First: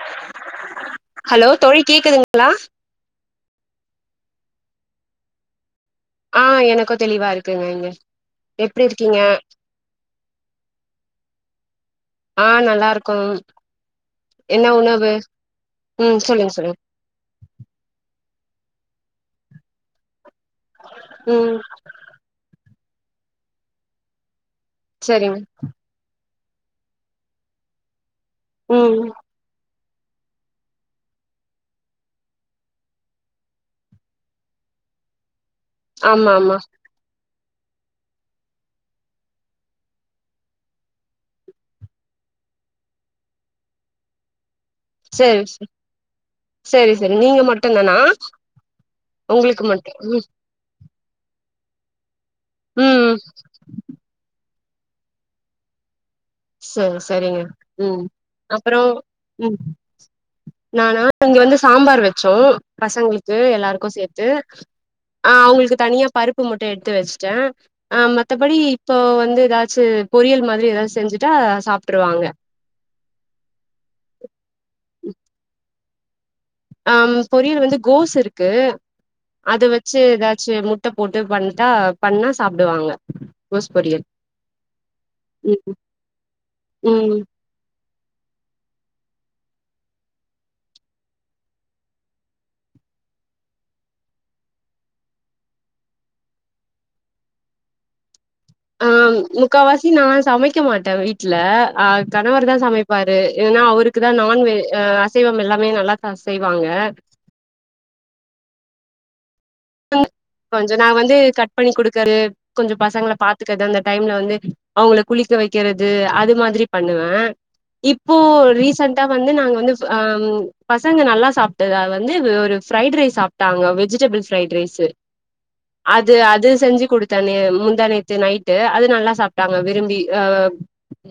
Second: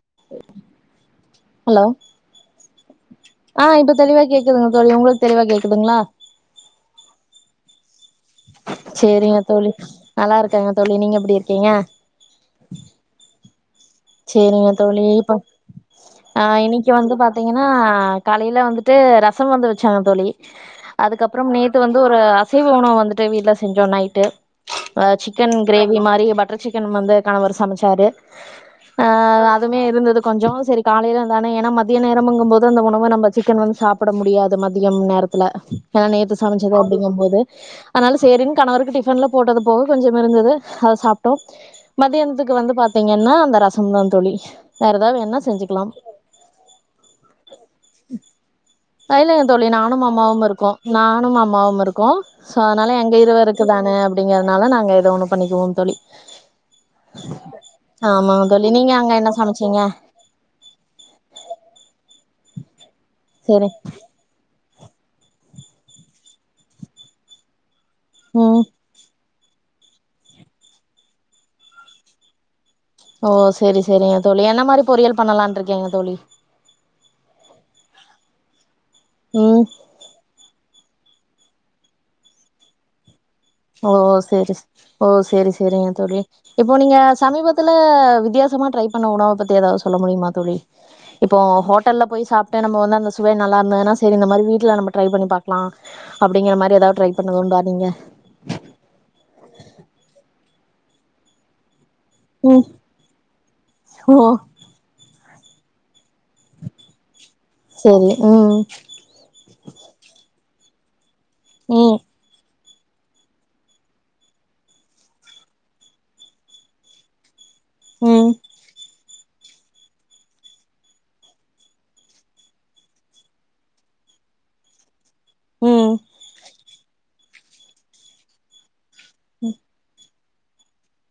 [inaudible] Hello தோழி கேக்குதுங்ளா ஆ இப்ப தெளிவா கேக்குதுங்க தோழி ஒங்குளுக்கு தெளிவா கேக்குதுங்ளா ஆ எனக்கு தெளிவா இருக்குங்க இங்க எப்டி இருக்கீங்க சேரிங்க தோழி நல்லா இருக்கங்க தோழி நீங்க எப்டி இருக்கீங்க ஆ நல்லா இருக்கோம் என்ன சேரிங்க தோழி உணவு இப்ப ம் ஆ சொல்லுங்க சொல்லுங்க இன்னைக் இங்க வந்து பாத்தீங்கன்னா காலையில வந்துட்டு ரசம் வந்து வச்சாங்க தோழி அதுக்கப்பறோ ம் நேத்து வந்து ஒரு அசைவ உணவு வந்துட்டு வீட்ல செஞ்சோ நைட்டு ஆஹ் சரிங்க சிக்கன் கிரேவி இந்த மாரி பட்டர் சிக்கன் வந்து கணவர் சமச்சாரு ம் ஆஹ் அதுவுமே இருந்தது கொஞ்சோ சேரி காலையில தானே ஏன்னா மதிய நேரம்ங்குபோது அந்த உணவு நம்ம சிக்கன் வந்து சாப் சாப்பிட முடியாது மதியம் நேரத்தில ஏனா ஆமா நேத்து ஆமா சமைச்து அப்டிங்குபோது அதனால சேரினு கணவருக்கு டிஃபன்ல போட்டது போக கொஞ்சோ இருந்தது அத சாப்ட்டோ மதியானத்துக்கு வந்து பாத்தீங்கன்னா அந்த ரசம் தா தோழி வேற ஏதாவது வேணுன்னா சேரி செஞ்சுக்கலாம் சேரி சேரி நீங்க மட்டு தானா இல்லேங்க உங்களுக்கு தோழி நானு மட்டும் ம் அம்மாவு இருக்கோ நானு அம்மாவு இருக்கோ சோ அதனால எங்க ம் இருவருக்கு தான அப்டிங்கிறதுனால நாங்க ஏதோ ஒண்ணு பண்ணிக்குவோ தோழி சே சேரிங்க ம் ஆமாங்க தோழி அப்புறோ நீங்க அங்க என்ன ம் சமச்சீங்க நானா இங்க வந்து சாம்பார் வச்சோ பசங்களுக்கு செரி எல்லாருக்கு சேத் து ஆஹ் அவுங்களுக்கு தனியா பருப்பு மட்டும் எடுத்து வச்சிட்டே அஹ் மத்தபடி ம் இப்போ வந்து ஏதாச்சு பொரியல் மாரி ஏதாச்சுசெஞ்சுட்டா சாப்ட்டுருவாங்க ஓ சேரி சேரிங்க தோழி என்ன மாரி பொரியல் பண்ணலானு இருக்கீங்க தோழி அம் பொரியல் வந்து கோஸ் இருக்கு ம் அத வச்சு ஏதாச்சு முட்ட போட்டு பண்ட்டா பண்ணா சாப்டுவாங்க கோஸ் ஓ பொரியல் சேரி ஓ சேரி ம் சேரிங்க தோழி இப்போ நீங்க ம் சமீபத்து துல வித்தியாசமா ட்ரை பண்ண உணவ பத்தி ஏதாவது சொல்ல முடியுமா தோழி இப்போ ஹோட்டல்ல போய் சாப்ட்டு நம்ம வந்து அந்த சுவை நல்லா இருந்ததுன்னா சேரி இந்த மாரி வீட்ல நம்ம ட்ரை பண்ணி பாக்கலா அப்டிங்கிற மாரி எதாவது ட்ரை பண்ணதுண்டா நீங்க ஆஹ் முக்காவாசி நா சமைக்க மாட்டே வீட்ல ஆஹ் கணவர் தா ம் சமைப்பாரு ஏன்னா கணவர் தா சமப்பாரு ஏன அவருக்கு தா ஓ நான்வெ ஆஹ் அசைவம் எல்லாமே நல்லாதா செய்வாங்க சேரி ம் [unintelligible] கொஞ்சோ நா வந்து கட் பண்ணி ம் குடுக்குறது கொஞ்சோ பசங்கள பாத்துக்கது அந்த டைம்ல வந்து அவுங்கள குளிக்க வைக்கிறது அது மாரி பண்ணுவே இப்போ ம் ரீசெண்டா வந்து நாங்க வந்து ஆஹ் பசங்க நல்லா சாப்ட்டத வந்து ஒரு ஃப்ரைடு ரைஸ் சாப்ட்டாங்க வெஜிடபிள்ஸ் ஃப்ரைடு ரைஸ்ஸு ம் ம் அது அது செஞ்சு குடுத்தே நே முந்தா நேத்து நைட் டு அது நல்லா சாப்ட்டாங்க விரும்பி ஆ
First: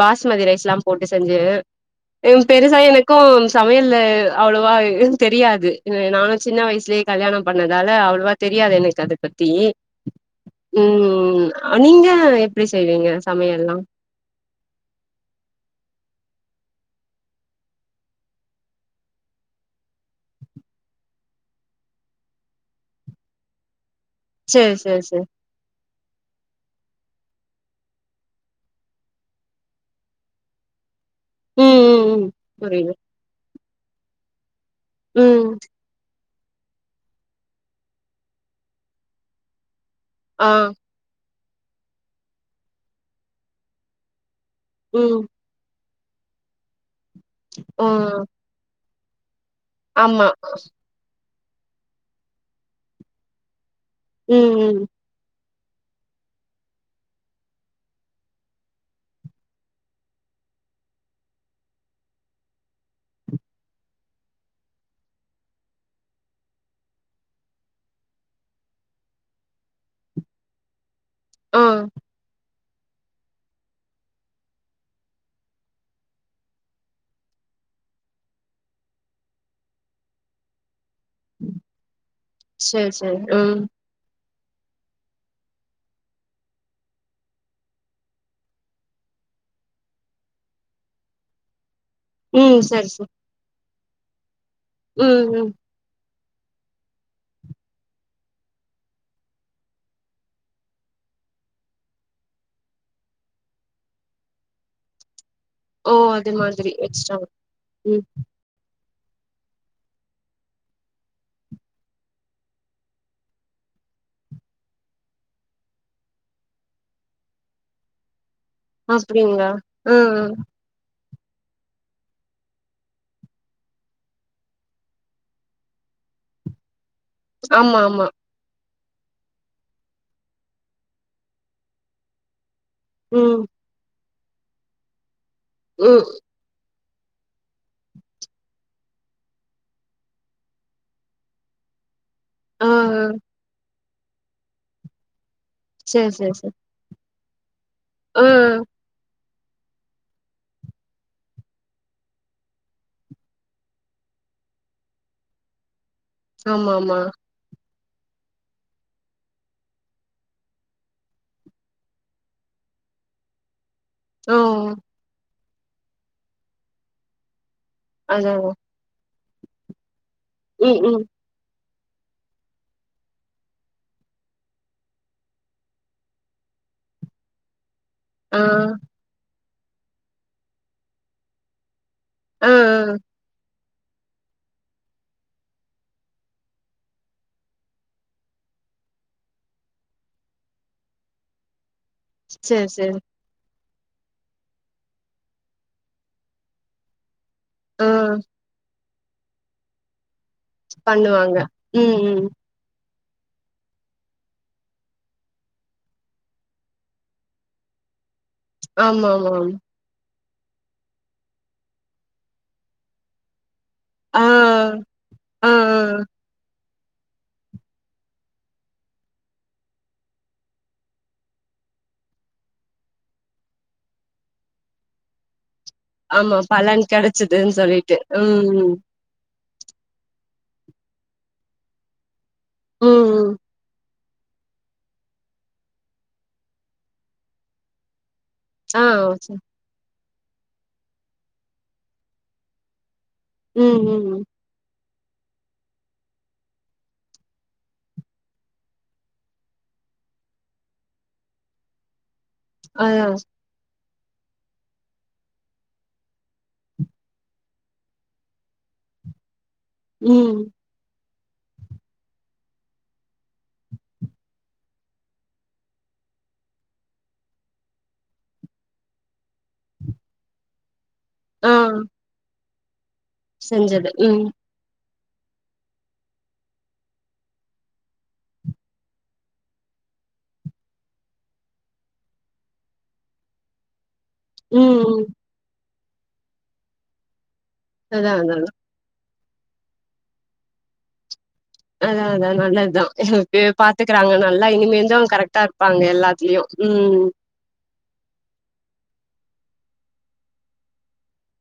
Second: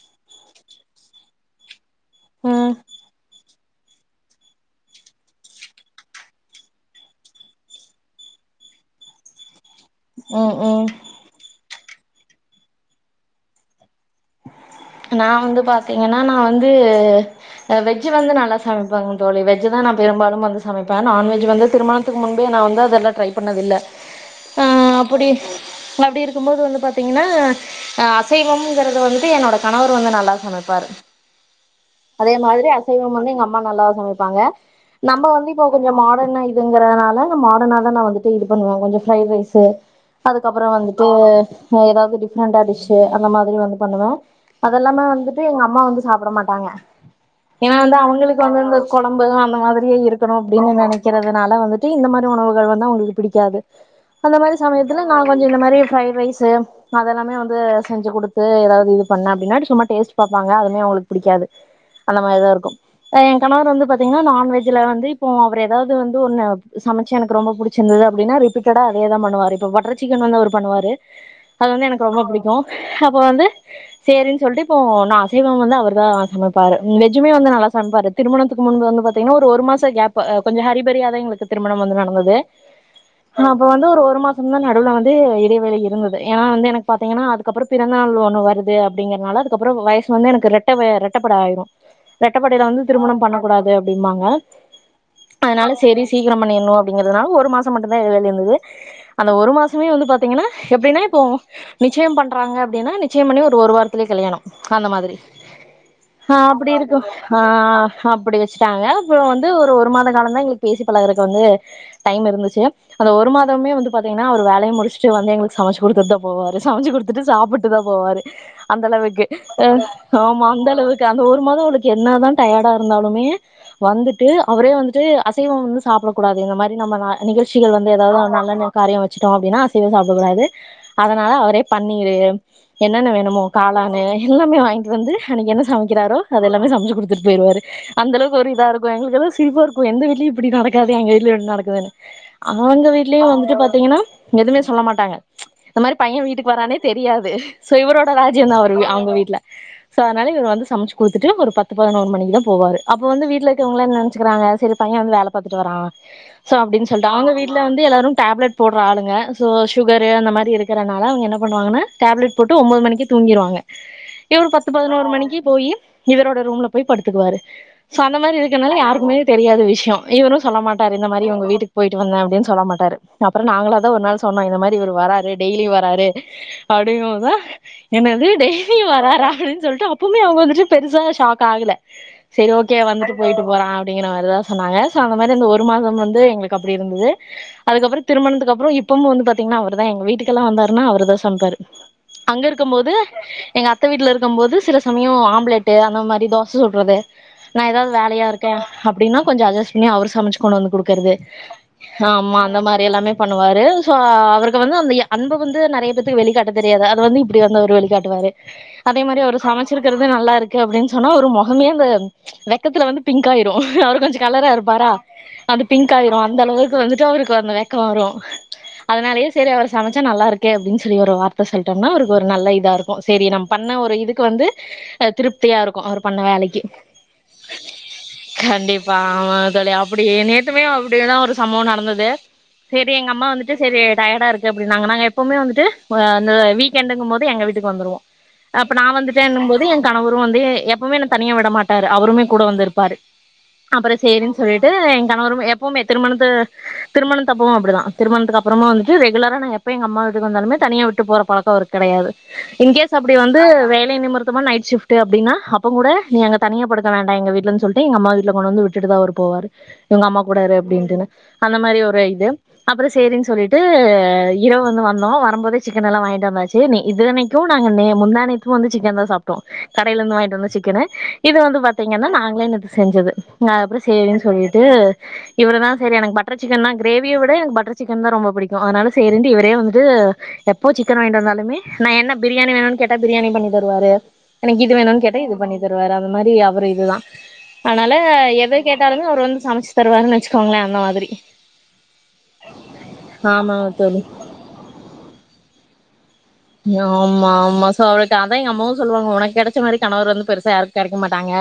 பாஸ்மதி ரைஸ்லா போட்டு செஞ்சு ம் பெருசா எனக்கு சமயல்ல அவ்வளோவா தெரியாது நானு சின்ன வயசுலேயே கல்யாணம் பண்ணதால அவ்வளவா தெரியாது எனக்கு அத பத்தி ம் நீங்க எப்டி செய்வீங்க சமயல் எல்லா நா வந்து பாத்தீங்கன்னா நா வந்து அஹ் வெஜ் வந்து நல்லா சமப்பேங்க தோழி வெஜ்ஜு தா பெரும்பாலு வந்து சமப்பே நான்வெஜ் வந்து திருமண திருமுன்பே நா வந்து அதெல்லா ட்ரை பண்ணது இல்ல [inaudible] ஆஹ் சேரி சேரி அப்டி அப்டி இருக்குபோது வந்து பாத்தீங்கன்னா ஆஹ் அசைவ [unintelligible] வந்துட்டு என்னோட கணவர் வந்து நல்லா சமைப்பாரு ம் ம் ம் அதே மாரி புரியுது அசைவம் வந்து எங்க அம் அம்மா நல்லா சமைப்பாங்க நம்ம ம் வந்து இப்ப கொஞ்சோ மாடர்னா இ அப்டிங்கறனால மாடர்னா தா நா வந்துட்டு இது பண்ணுவே கொஞ்சோ ஃபிரைடு ரைஸ்ஸு ஆ அதுக்கப்புறோ வந்துட்டு து ஆஹ் ஏதாவது டிஃப்ரெண்டா டிஷ்ஷு அந்த மாரி வந்து பண்ணுவே அதெல்லாமே ம் வந்துட்டு எங்க அம்மா வந்து சாப்பிட மாட்டாங்க ஏன்னா ஆ வந்து அவங்களுக்கு வந்து இந்த குழம்பு அந்த மாரி ஆமா இருக்கணுஅப்படின்னு நினைக்கிறதுனால வந்துட்டு இந்த மாரி உணவுகள் வந்து அவங்களுக்கு பிடிக்காது அந்த மாரி ம் ம் சமயத்துல நா கொஞ்ச இந்த மாரி ஃப்ரைட் ரைஸு அதெல்லாமே வந்து செஞ்சு குடுத் து ஏதாவது இது பண்ண அப்டின்னா சும்மா டேஸ்ட் பாப்பாங்க அதுவுமே அவுங்களுக்கு புடிக்காது அந்த மாரிதா இருக்கு ஆ ஏ கணவர் வந்து பாத்தீங்கன்னா நான்வெஜ்ல வந்து இப்போ அவர் ஏதாவது வந்து ஒன்னு சமைச்சு எனக்கு ரொம்ப புடி ச்சிருந்தது அப்டின்னா ரிப்பீடடா அதேதா பண்ணுவாரு இப்ப பட்டர் சிக்கன் வந்து அவர் பண்ணுவாரு ஆ அது வந்து எனக்கு ரொம்ப புடிக்கு அப்போ வந்து சேரின்னு சொல்ட்டு இப்போ நா அசைவம் வந்து அவர் தா சமைப்பாரு வெஜ்ஜுமே வந்து நல்லா சமைப்பாரு திருமணத்துக்கு முன்பு வந்து பாத்தீங்கன்னா ஒரு ஒரு மாச கேப்பு ஆ கொஞ்ச ஹரிபரியா தா எங்களுக்கு திருமணம் வந்து நடந்தது சேரி சேரி ம் அப்ப வந்து ஒரு ஒரு மாச ந்தா நடுவுல வந்து இடைவேளை இருந்தது ஏன்னா வந்து எனக்கு பாத்தீங்கன்னா அதுக்கப்புற பிறந்தாள் ஒன்னு வருது அப்டிங்கிறனால அதுக்கப்றோ வய‌ஸ் வந்து எனக்கு ரெட்ட வ ரெட்டப்பட ஆயிடு ம் ரெட்டப்படையில வந்து சரி சரி திருமணம் பண்ணக்க கூடாது அப்படிம்பாங்க ம் ம் அதனால செரி சீக்கிரம் பண்ணிட்ணு அப்டிங்கிறதுனால ஒரு மாசம் மட்டுந்தா இடைவேளை இருந்தது அந்த ஒரு மாசமே வந்து பாத்தீங்கன்னா எப்டின்னா இப்போ நிச்சயம் பண் றாங்க அப்டின்னா நிச்சயம் பண்ணி ஒரு வாரத்துலே கல்யாணம் அந்த மாதிரி ஓ அது ஆ மாதிரி அப்டி இருக்கு எக்ஸ்ட்ரா ஆ ம் அப்டி வெ ச்சுட்டாங்க அப்புறோ வந்து ஒரு ஒரு மாத காலந்தா எங்களுக்கு பேசி பழகறக்கு வந்து டைம் இருந்துச்சு அந்த ஒரு மாதமே வந்து பாத்தீங்கன்னா அவர் வேலைய முடிச்சுட்டு வந்து எங்களுக்கு சமைச்சு குடுத்துதா போவாரு சமைச்சு குடுத் துட்டு சாப்புட்டு தா போவாரு அந்தளவுக்கு அப்டிங்களா ஆ ம் ம் ஆமா அந்தளவுக் கு அந்த ஒரு மாத அவளுக்கு என்ன தா டயர்டா இருந்தாலுமே வந்துட்டு அவரே வந்துட்டு அசைவ வந்து சாப்புடக் கூடாது இந்த மாரி நம்ம நா நிகழ்ச்சிகள் ஆமா வந்து ஆமா ஏதாது நல்ல நேர காரிய வச்சுட்டோ அப்டின்னா அசைவ சாப்டக் கூடாது அதனால அவரே பன்னீரு என்னென்ன ம் வேணுமோ காளானு எல்லாமே வாங்கிட்டு வந்து அன்னைக்கு என்ன ம் சமைக்கிறாரோ அது எல்லாமே சமச்சு குடுத்துட்டு போயிடுவாரு அந்தளவுக்கு ஒரு இதா இருக்கு எங்களுக்குலா சிரிப்பா இருக் இப்ப எந்த வீட்லியு இப்டி நடக்காது எங்க வீட்ல எப்டி நடக்குதுன்னு ஆ ஆ அவங்க வீட்லேயே வந்து பாத்தீங்கன்னா எதுவுமே சொல்ல மாட்டாங்க இந்த மாரி சேரி பைய சேரி வீட்டுக்கு சேரி வரானே தெரியாது சோ இவரோட ஆ ராஜ்யம் தா அவரு அவுங்க வீட்ல சோ அதனால இவர் வந்து சமச்சு குடுத்துட்டு ஒரு பத்து பதினோரு மணிக்குதா போவாரு அப்போ வந்து வீட்ல இருக்கவங்கள்லா என்ன நெனச்சிக்கிறாங்க செரி பைய வந்து வேல பாத்துட்டு வராங்க சோ ஆமா அப்டின்னு ஆமா சொல்ட்டு அவுங்க வீட் வீட்ல வந்து எல்லாரு டேப்லெட் போட்ற ஆளுங்க சோ சுகரு அந்த மாரி இருக்கறனால அவுங்க என்ன பண்ணுவாங்கான்னா டேப்லெட் போட்டு ஒம்போது மணிக்கே தூங்கிருவாங்க ஆ இவரு பத்து பதினோரு மணிக்கு போயி இவரோட ரூம்ல போய் படுத்துக்குவாரு சோ அந்த அதா மாரி அதா இருக்கனால யாருக்குமே தெரியாத விஷயம் இவரு சொல்ல ம் மாட்டாரு ம் இந்தமாரி இவங்க வீட்டுக்கு போயிட்டு வந்த அப்டின்னு சொல்ல மாட்டாரு அப்புற நாங்களா தா ஒரு நாள் சொன்னோ இந்த மாரி இவரு வராரு டெய்லி வராரு அப்டிங்கபோதா என்னது ஆ டெய்லி வராறா அப்டின் சொல்ட்டு அப் இப்பவுமே அவங்க வந்துட்டு பெருசா ஷாக் ஆகல ஆ ஆ சரி ஓகே வந்துட்டு போயிட்டு போறா அப்டிங்கற மாரிதா சொன்னாங்க சோ அந்த மாரி அந்த ஒரு மாதம் வந்து எங்களுக்கு அப்டி இருந்தது அதுக்கப்புற திருமணத்துக்கு அப்புற இப்பமு வந்து பாத்தீங்கன்னா அவர் தா எங்க வீட்டுக்கெல்ல வந்தாருன்னா அவர் இவர் தா சமைப்பாரு அங்க சேரி இருக்கும் போது சேரி எங்க அத்த வீட்ல இருக்கும்போது சில சமயம் ஆம்லேட்டு அந்த மாரி தோச சுட்றது நா ஆ ஏதாவது வேலையா இருக்கே அப்டின்னா கொஞ்ச அட்ஜஸ் பண்ணி அவர் சமைச்சு கொண்டு வந்து குடுக்கறது பண்ணுவாங்க ம் ம் ஆமா அந்த மாரி எல்லாமே பண்ணுவாரு சோ அவருக்கு வந்து அந்த அன்ப வந்து நெறைய க்கு வெளிக்காட்ட தெரியாது அது வந்து இப்டி வந்து அவர் வெளிகாட்டுவாரு அதே ஆமா மாரி ஆமா அவரு ஆமா சமச் வச்சிருக்கிறது நல்லாருக்கு அப்டின்னு சொன்னா அவரு மொகமே வெ வெக்கத்துல வந்து பிங்க் ஆயிரு அவர் கொஞ்ச ஆ கலரா இருப்பாரா ஆ அது ஆ பிங்க் ஆயிரு அந்தளவுக்கு வந்துட்டு அவருக்கு அந்த வெக் கோ வரு அதனாலயே சரி அவர் சமைச்சா நல்லாருக்கே அப்டின் சொல்லி ஒரு வார்த்த சொல்ட்டோம்னா அவருக்கு ஒரு நல்ல இதா இருக்கு சேரி நம்ம பண்ண ஒரு இதுக்கு வந்து திருப்தியா இருக்கு அவரு பண்ண ஆமா வேலைக்கு பலன் கெடச்சதுன்னு சொல்லிட்டு ம் ம் கண்டிப்பா ஆமா தோழி அப்டியே நேத்துமே அப்டிதா ஒரு சம்பவ நடந்தது சேரி ம் எங்க அம்மா ம் வந்துட்டு சேரி டயர்டா இருக்கு அப்டின்னாங்க நாங்க எப்பவுமே வந்துட்டு அந்த வீக்கெண்டுங்கு போது எங்க வீட்டுக்கு வந்துருவோ அப்ப ஆ நா சரி வந்துட்டேன்னு போது என் கணவரு வந்து எப்பமே என்ன தனியா விடமாட்டாரு அவருமே கூட வந்து இருப்பாரு ம் அப்பற ம் சரின் சொல்ட்டு என் கனவரு எப்பமே திருமணத்து திருமணதப்பவு அப்டிதா திருமணத்துக்கு அப்பறமா வந்துட்டு ரெகுலரா நா எப்ப எங்க அம்மா வீட்டுக்கு வந்தாலுமே தனியா விட்டு போற பழக்க அவருக் கெடையாது இன்கேஸ் அதா அப்டி வந்து வேலை நிமிர்த்தமா நைட் ஷிப்ட் அப்டின்னா அப்பங் கூட நீ அங்க தனியா படுக்க வேண்டா எங்க வீட்டுலன் சொல்ட்டு எங்க அம்மா வீட்ல கொண்டு வந்து விட்டுட்டுதா அவரு போவாரு உங்க அம்மா கூட ம் இரு அப்டின்ட்டுனு அந்த மாரி ஒரு இது அப்பற சரின் சொல்லிட்டு இரவு வந்து வந்தோ வரும்போது சிக்கன் எல்லா வாய்ன்ட்டு வந்தாச்சு இத்தனைக்கு நாங்க முந்தா நேத்து வந்து சிக்கன் தா சாப்ட்டோ கடைலந்து வாய்ன்ட்டு வந்த சிக்கனு இது ஆ வந்து பாத்தீங்கனா நாங்களே நேத்து செஞ்சது அப்பற செஞ்சது சேரின் ம் சொல்லிட்டு இவரதா சரி எனக்கு பட்டர் சிக்கன் தா கிரேவிய விட எனக்கு பட்டர் சிக்கன் தா ரொம்ப புடிக்கு அதனால சேரின்ட்டு இவரே வந்து எப்போ சிக்கன் வாங்கிட்டு வந்தாலுமே நா என்ன பிரியாணி வேணுன் கேட்டா பிரியாணி பண்ணி தருவாரு எனக்கு இது ம் வேணுன் கேட்டா இது பண்ணி தருவாரு அந்த மாரி அவரு இதுதா அதனால அதா அதா எத கேட்டாலுமே அவரு வந்து சமச்சு தருவாருன் வெச்சுக்கோங்களே அந்த மாதிரி ஆனா அதா நல்லத்தா இப்டியே ஆமா தோழி பாத்துக்கறாங்க நல்லா இனிமேலு கரெக்ட்டா இருப்பாங்க எல்லாத்லயு நியாமா ஆமாஸ் ஸோ அவருக்கு அதா எங்க அம்மாவு சொல்வாங்க உனக் கெடச்ச மாரி கணவர் வந்து பெருசா யாருக் கெடைக்க மாட்டாங்க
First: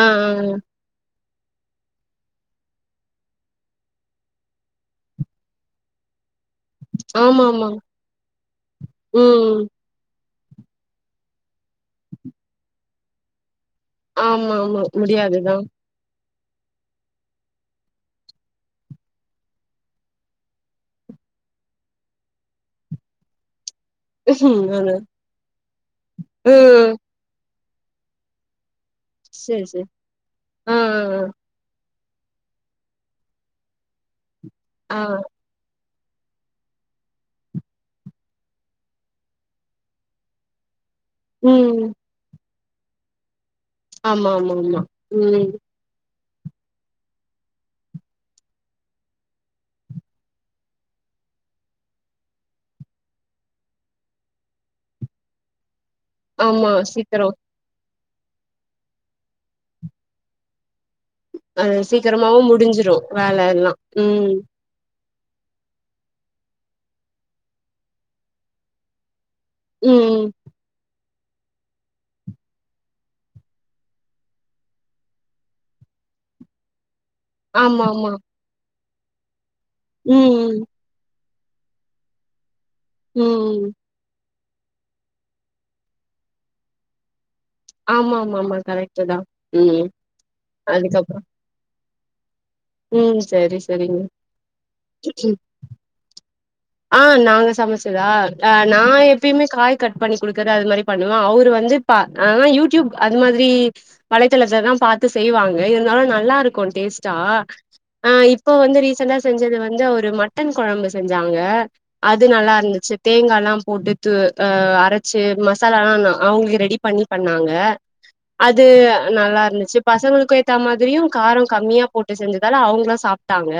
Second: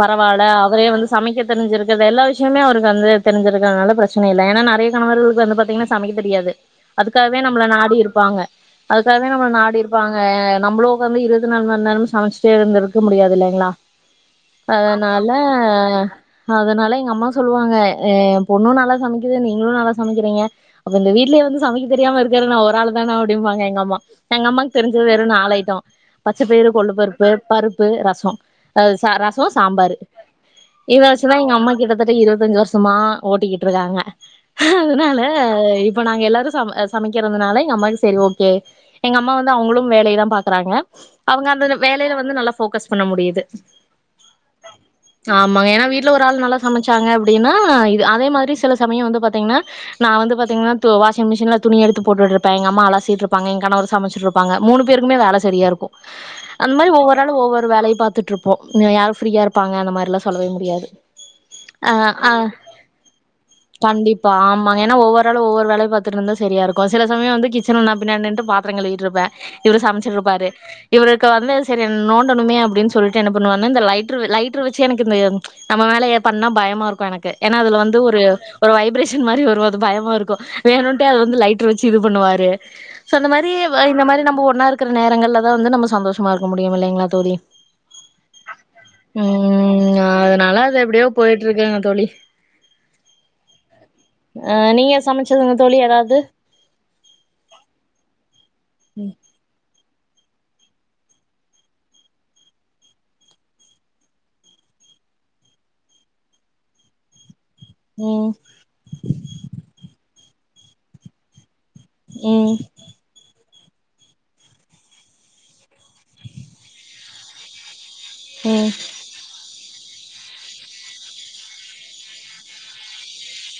ஆ ஆ அவரே வந்து சமைக்க தெரிஞ்சிருக்கிறது எல்லா விஷயமே அவக்கு வந்து தெரிஞ்சிருக்கு அதுனால வந்து பிரச்சன இல்ல ஏன்னா நெறய கணவர்களுக்கு வந்து பாத்தீங்னா சமைக்க தெரியாது அதுக்காகவே ஆமா நம்மள ஆமா நாடி இருப்பாங்க அதுக்காகவே நம்மள ம் நாடி இருப் பாங்க நம்ளு உக்காந்து இருபத்து நாலு மணி நேரமு சமைச்சுட்டே இருந் இருக்க முடியாது இல்லைங்ளா ஆமா ஆமா அதனால முடியாதுதா அதனால எங்க அம்மா சொல்லுவாங்க எ பொண்ணு நல்லா சமைக்குது நீங்களு நல்லா சமைக்கிறீங்க அப்ப இந்த வீட்ல இருந்து சமைக்க தெரியாம இருக்குறது நா ஒரு ஆளு தானா அப்படிம்பாங்க எங்க அம் எங்க அம்மாக்கு நானு தெரிஞ்சது வெறும் நாலு ஐட்ட பச்சப்பயிரு கொள்ளு ம் பருப்பு பருப்பு ரச அது ச ரச சேரி சேரி சாம்பாரு ஆ இத வச்சுதா எங்க அம்மா கிட்டத்தட்ட இருபத்தஞ்சு வருஷமா ஓட்டிக்கிட்டு இருக்காங்க ஆ ஆ அதனால இப்ப நாங்க எல்லாரு ச சமைக்கிறதுனால எங்க அம்மாக்கு சரி ஓ கே எங்க அம்மா வந்து அவங்களு வேலையதா பாக்குறாங்க அவங்க அந்த ம் வேலைல வந்து நல்லா ஃபோக்கஸ் பண்ண முடியுது ஆமா ஆமா ஆமா ம் ஆமா ஏன்னா வீட் ல ஒரு ஆள் நல்லா சமச்சாங்க அப்டினா இது அதே மாரி சில சமயோ வந்து பாத்தீங்கனா நான் வந்து பாத்தீங்கனா வாஷிங் மிஷின்ல துணி எடுத்து போட்டுட்ருப்ப எங்க அம்மா அலசீட்ருப் ப்பாங்க ஏ கணவர் சமச்சிட் இருப்பாங்க மூணு பேருக்குமே வேல சரியா இருக்கு ஆமா அந்த மாரி ஒவ்வொரு சீக்கிரோ ஆளு ஒவ்வொ ஒரு வேலைய பாத்துட்ருப்போ யாரும் ஃரீயா இருப்பாங்க அந்த மாரிலா சொல்லவே முடியாது அ ஆ ஆ சீக்கிரமாவு முடிஞ்சிரு வேல எல்லா ம் ம ஏனா ஒவ்வொ ஆளு ஒவ்வரு வேலைய பாத்துட்டுருந்தா சரியா இருக்கு சில சமயம் வந்து கிச்சன்ல நா பின்னாட் நின்ட்டு பாத்ரோ கழுவீட்டிருப்ப இவரு சமைச்சுட் ம் இருப்பாரு இவருக்கு வந்து சரி நோண்டணுமே அப்டின் சொல்ட்டு என்ன பண்ணுவனா இந்த லைட்டரு லைட்டரு வெச்சு எனக்கு இந்த நம்ம மேலயே பண்ணா பயமா இருக்கு எனக்கு ஏன்னா அதுல ஆமா வந்து ஆமா ஒரு வைப்ரேஷன் மாரி வரு அது பயமா இருக்கு ம் வேணுன்ட்டே அது வ வந்து லைட்டர் வெச்சு இது பண்ணுவாரு சொன்ன மாரி ம் இந்த மாரி நம்ம ஒன்னா இருக்கிற நேரங்கள்லதா வந்து நம்ம சந்தோஷமா இருக்க முடியு இல்லைங்களா தோழி ஆமா மா மா கரெக்ட் தா ம் அதனால அது எப்படியோ போயிட்டு இருக்குங்க தோழி சரி சரிங்க அ நீங்க சமைச்சதுங்க தோழி எதாவது ஆ நாங்க சமைச்சதா ஆ நா எப்பயுமே காய் கட் பண்ணி குடுக்குற அது மாதிரி பண்ணுவ அவரு வந்து இப்ப அதா யூடியூப் அந் மாதிரி வளைத்தளத்த தா பாத்து செய்வாங்க இருந்தாலு நல்லா இருக்கு டேஸ்ட்டா அ ம் இப்ப வந்து ரீசன்டா செஞ்சது வந்து ஒரு மட்டன் கொழம்பு செஞ்சாங்க அது நல்லா ம். இருந்துச்சிப் தேங்காலா போட்டு து அ அரைச்சி மசாலாலா அவுங்களுக்கு ரெடி பண்ணி பண்ணாங்க அது ம் நல்லா இருந்துச்சி பசங்களுக் ஏத்தா மாதிரியு காரம் கம்மியா போட்டு செஞ்சதால அவங்களு சாப்ட்டாங்க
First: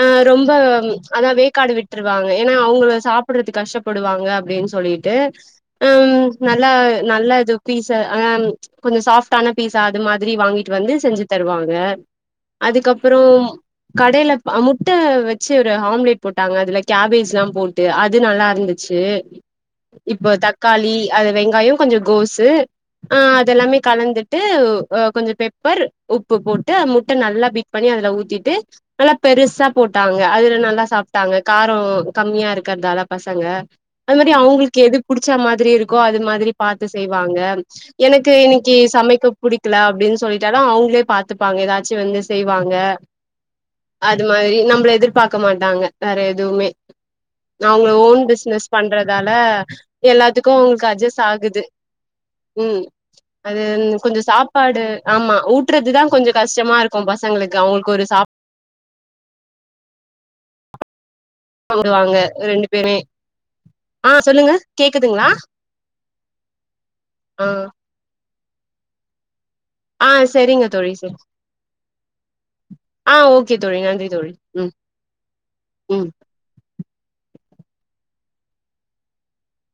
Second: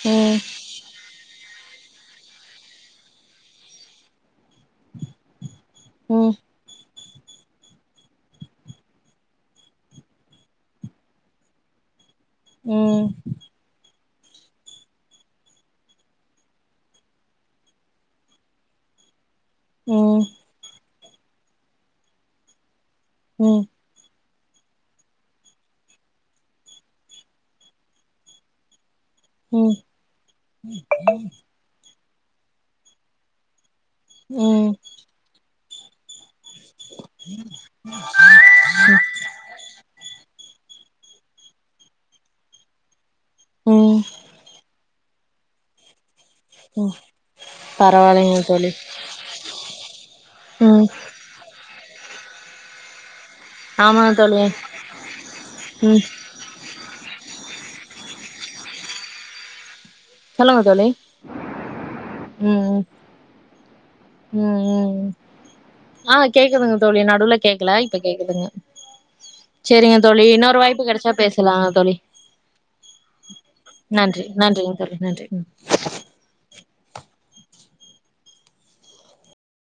ஆ ம் ரொம்ப அதா வே க்காடு விட்டுருவாங்க ஏனா அவுங்ள சாப்ட்றதுக்கு கஷ்டப்படுவாங்க அப்டின் சொல்லிட்டு ம் நல்லா நல்ல இது பீச ஆம் கொஞ்ச சாஃப்ட்டான பீஸா அது மாதிரி வாங்கிட்டு வந்து செஞ்சி தருவாங்க ம் அதுக்கப்புரோ கடயல ப முட்ட வச்சி ஒரு ஆம்லெட் போட்டாங்க அதுல கேபேஜ்லா போட்டு அது நல்லா இருந்துச்சி ம் இப்ப தக்காளி அது வெங்காயோ கொஞ்ச கோசு ஆ ம் அததெல்லாமே கலந்துட்டு கொஞ்ச பெப்பர் உப்பு போட்டு முட்ட நல்லா பீட் பண்ணி அதுல ஊத்திட்டு நல்லா பெருஸ்சா ம் போட்டாங்க அதுல நல்லா சாப் காரோ கம்மியா இருக்கறதால பசங்க அது மாரி ம் அவங்களுக் எது புடிச்ச மாதிரி இருக்கோ அது மாதிரி பார்த்து செய்வாங்க எனக்கு இன்னக்கி சமைக்க புடிக்கல அப்டின் சொல்லிட்டாலு அவுங்ளே பாத்துப்பாங்க ஏதாச்சு வந்து செய்வாங்க ம் அது மாதிரி நம்மள எதிர்பாக்க மாட்டாங்க வேற எது எதுமே நா உங்ள ஓன் பரவாயில்லைங்க பிசினஸ் தோழி பன் றதால எல்லாத்துக்கு உங்ளுக்கு ம் அட்ஜஸ் ஆகுது ம் அது ஆமாங்க கொஞ்ச தோழி சாப்பாடு ஆமா ம் ஊட்டுறதுதா கொஞ்சம் கஷ்டமா இருக்கு பசங்களுக்கு அவுங்களுக் ஒரு சாப் சொல்லுங்க தோழி சாப்டுவாங்க ரெண்டு ம் பேருமே ஆ சொல்லுங்க ம் ம் கேக்குதுங்களா ஆ கேக்குதுங்க தோழி நடுவுல ஆ கேக்ல இப்ப கேக்குதுங்க சரிங்க ஆ தோழி இன்னொரு சரிங்க வாய்ப்பு தோழி கடச்சா சரி பேசலா தோழி ஆ ஓகே தோழி நன்றி தோழி ம் நன்றிங்க தோழி நன்றி ம் ம்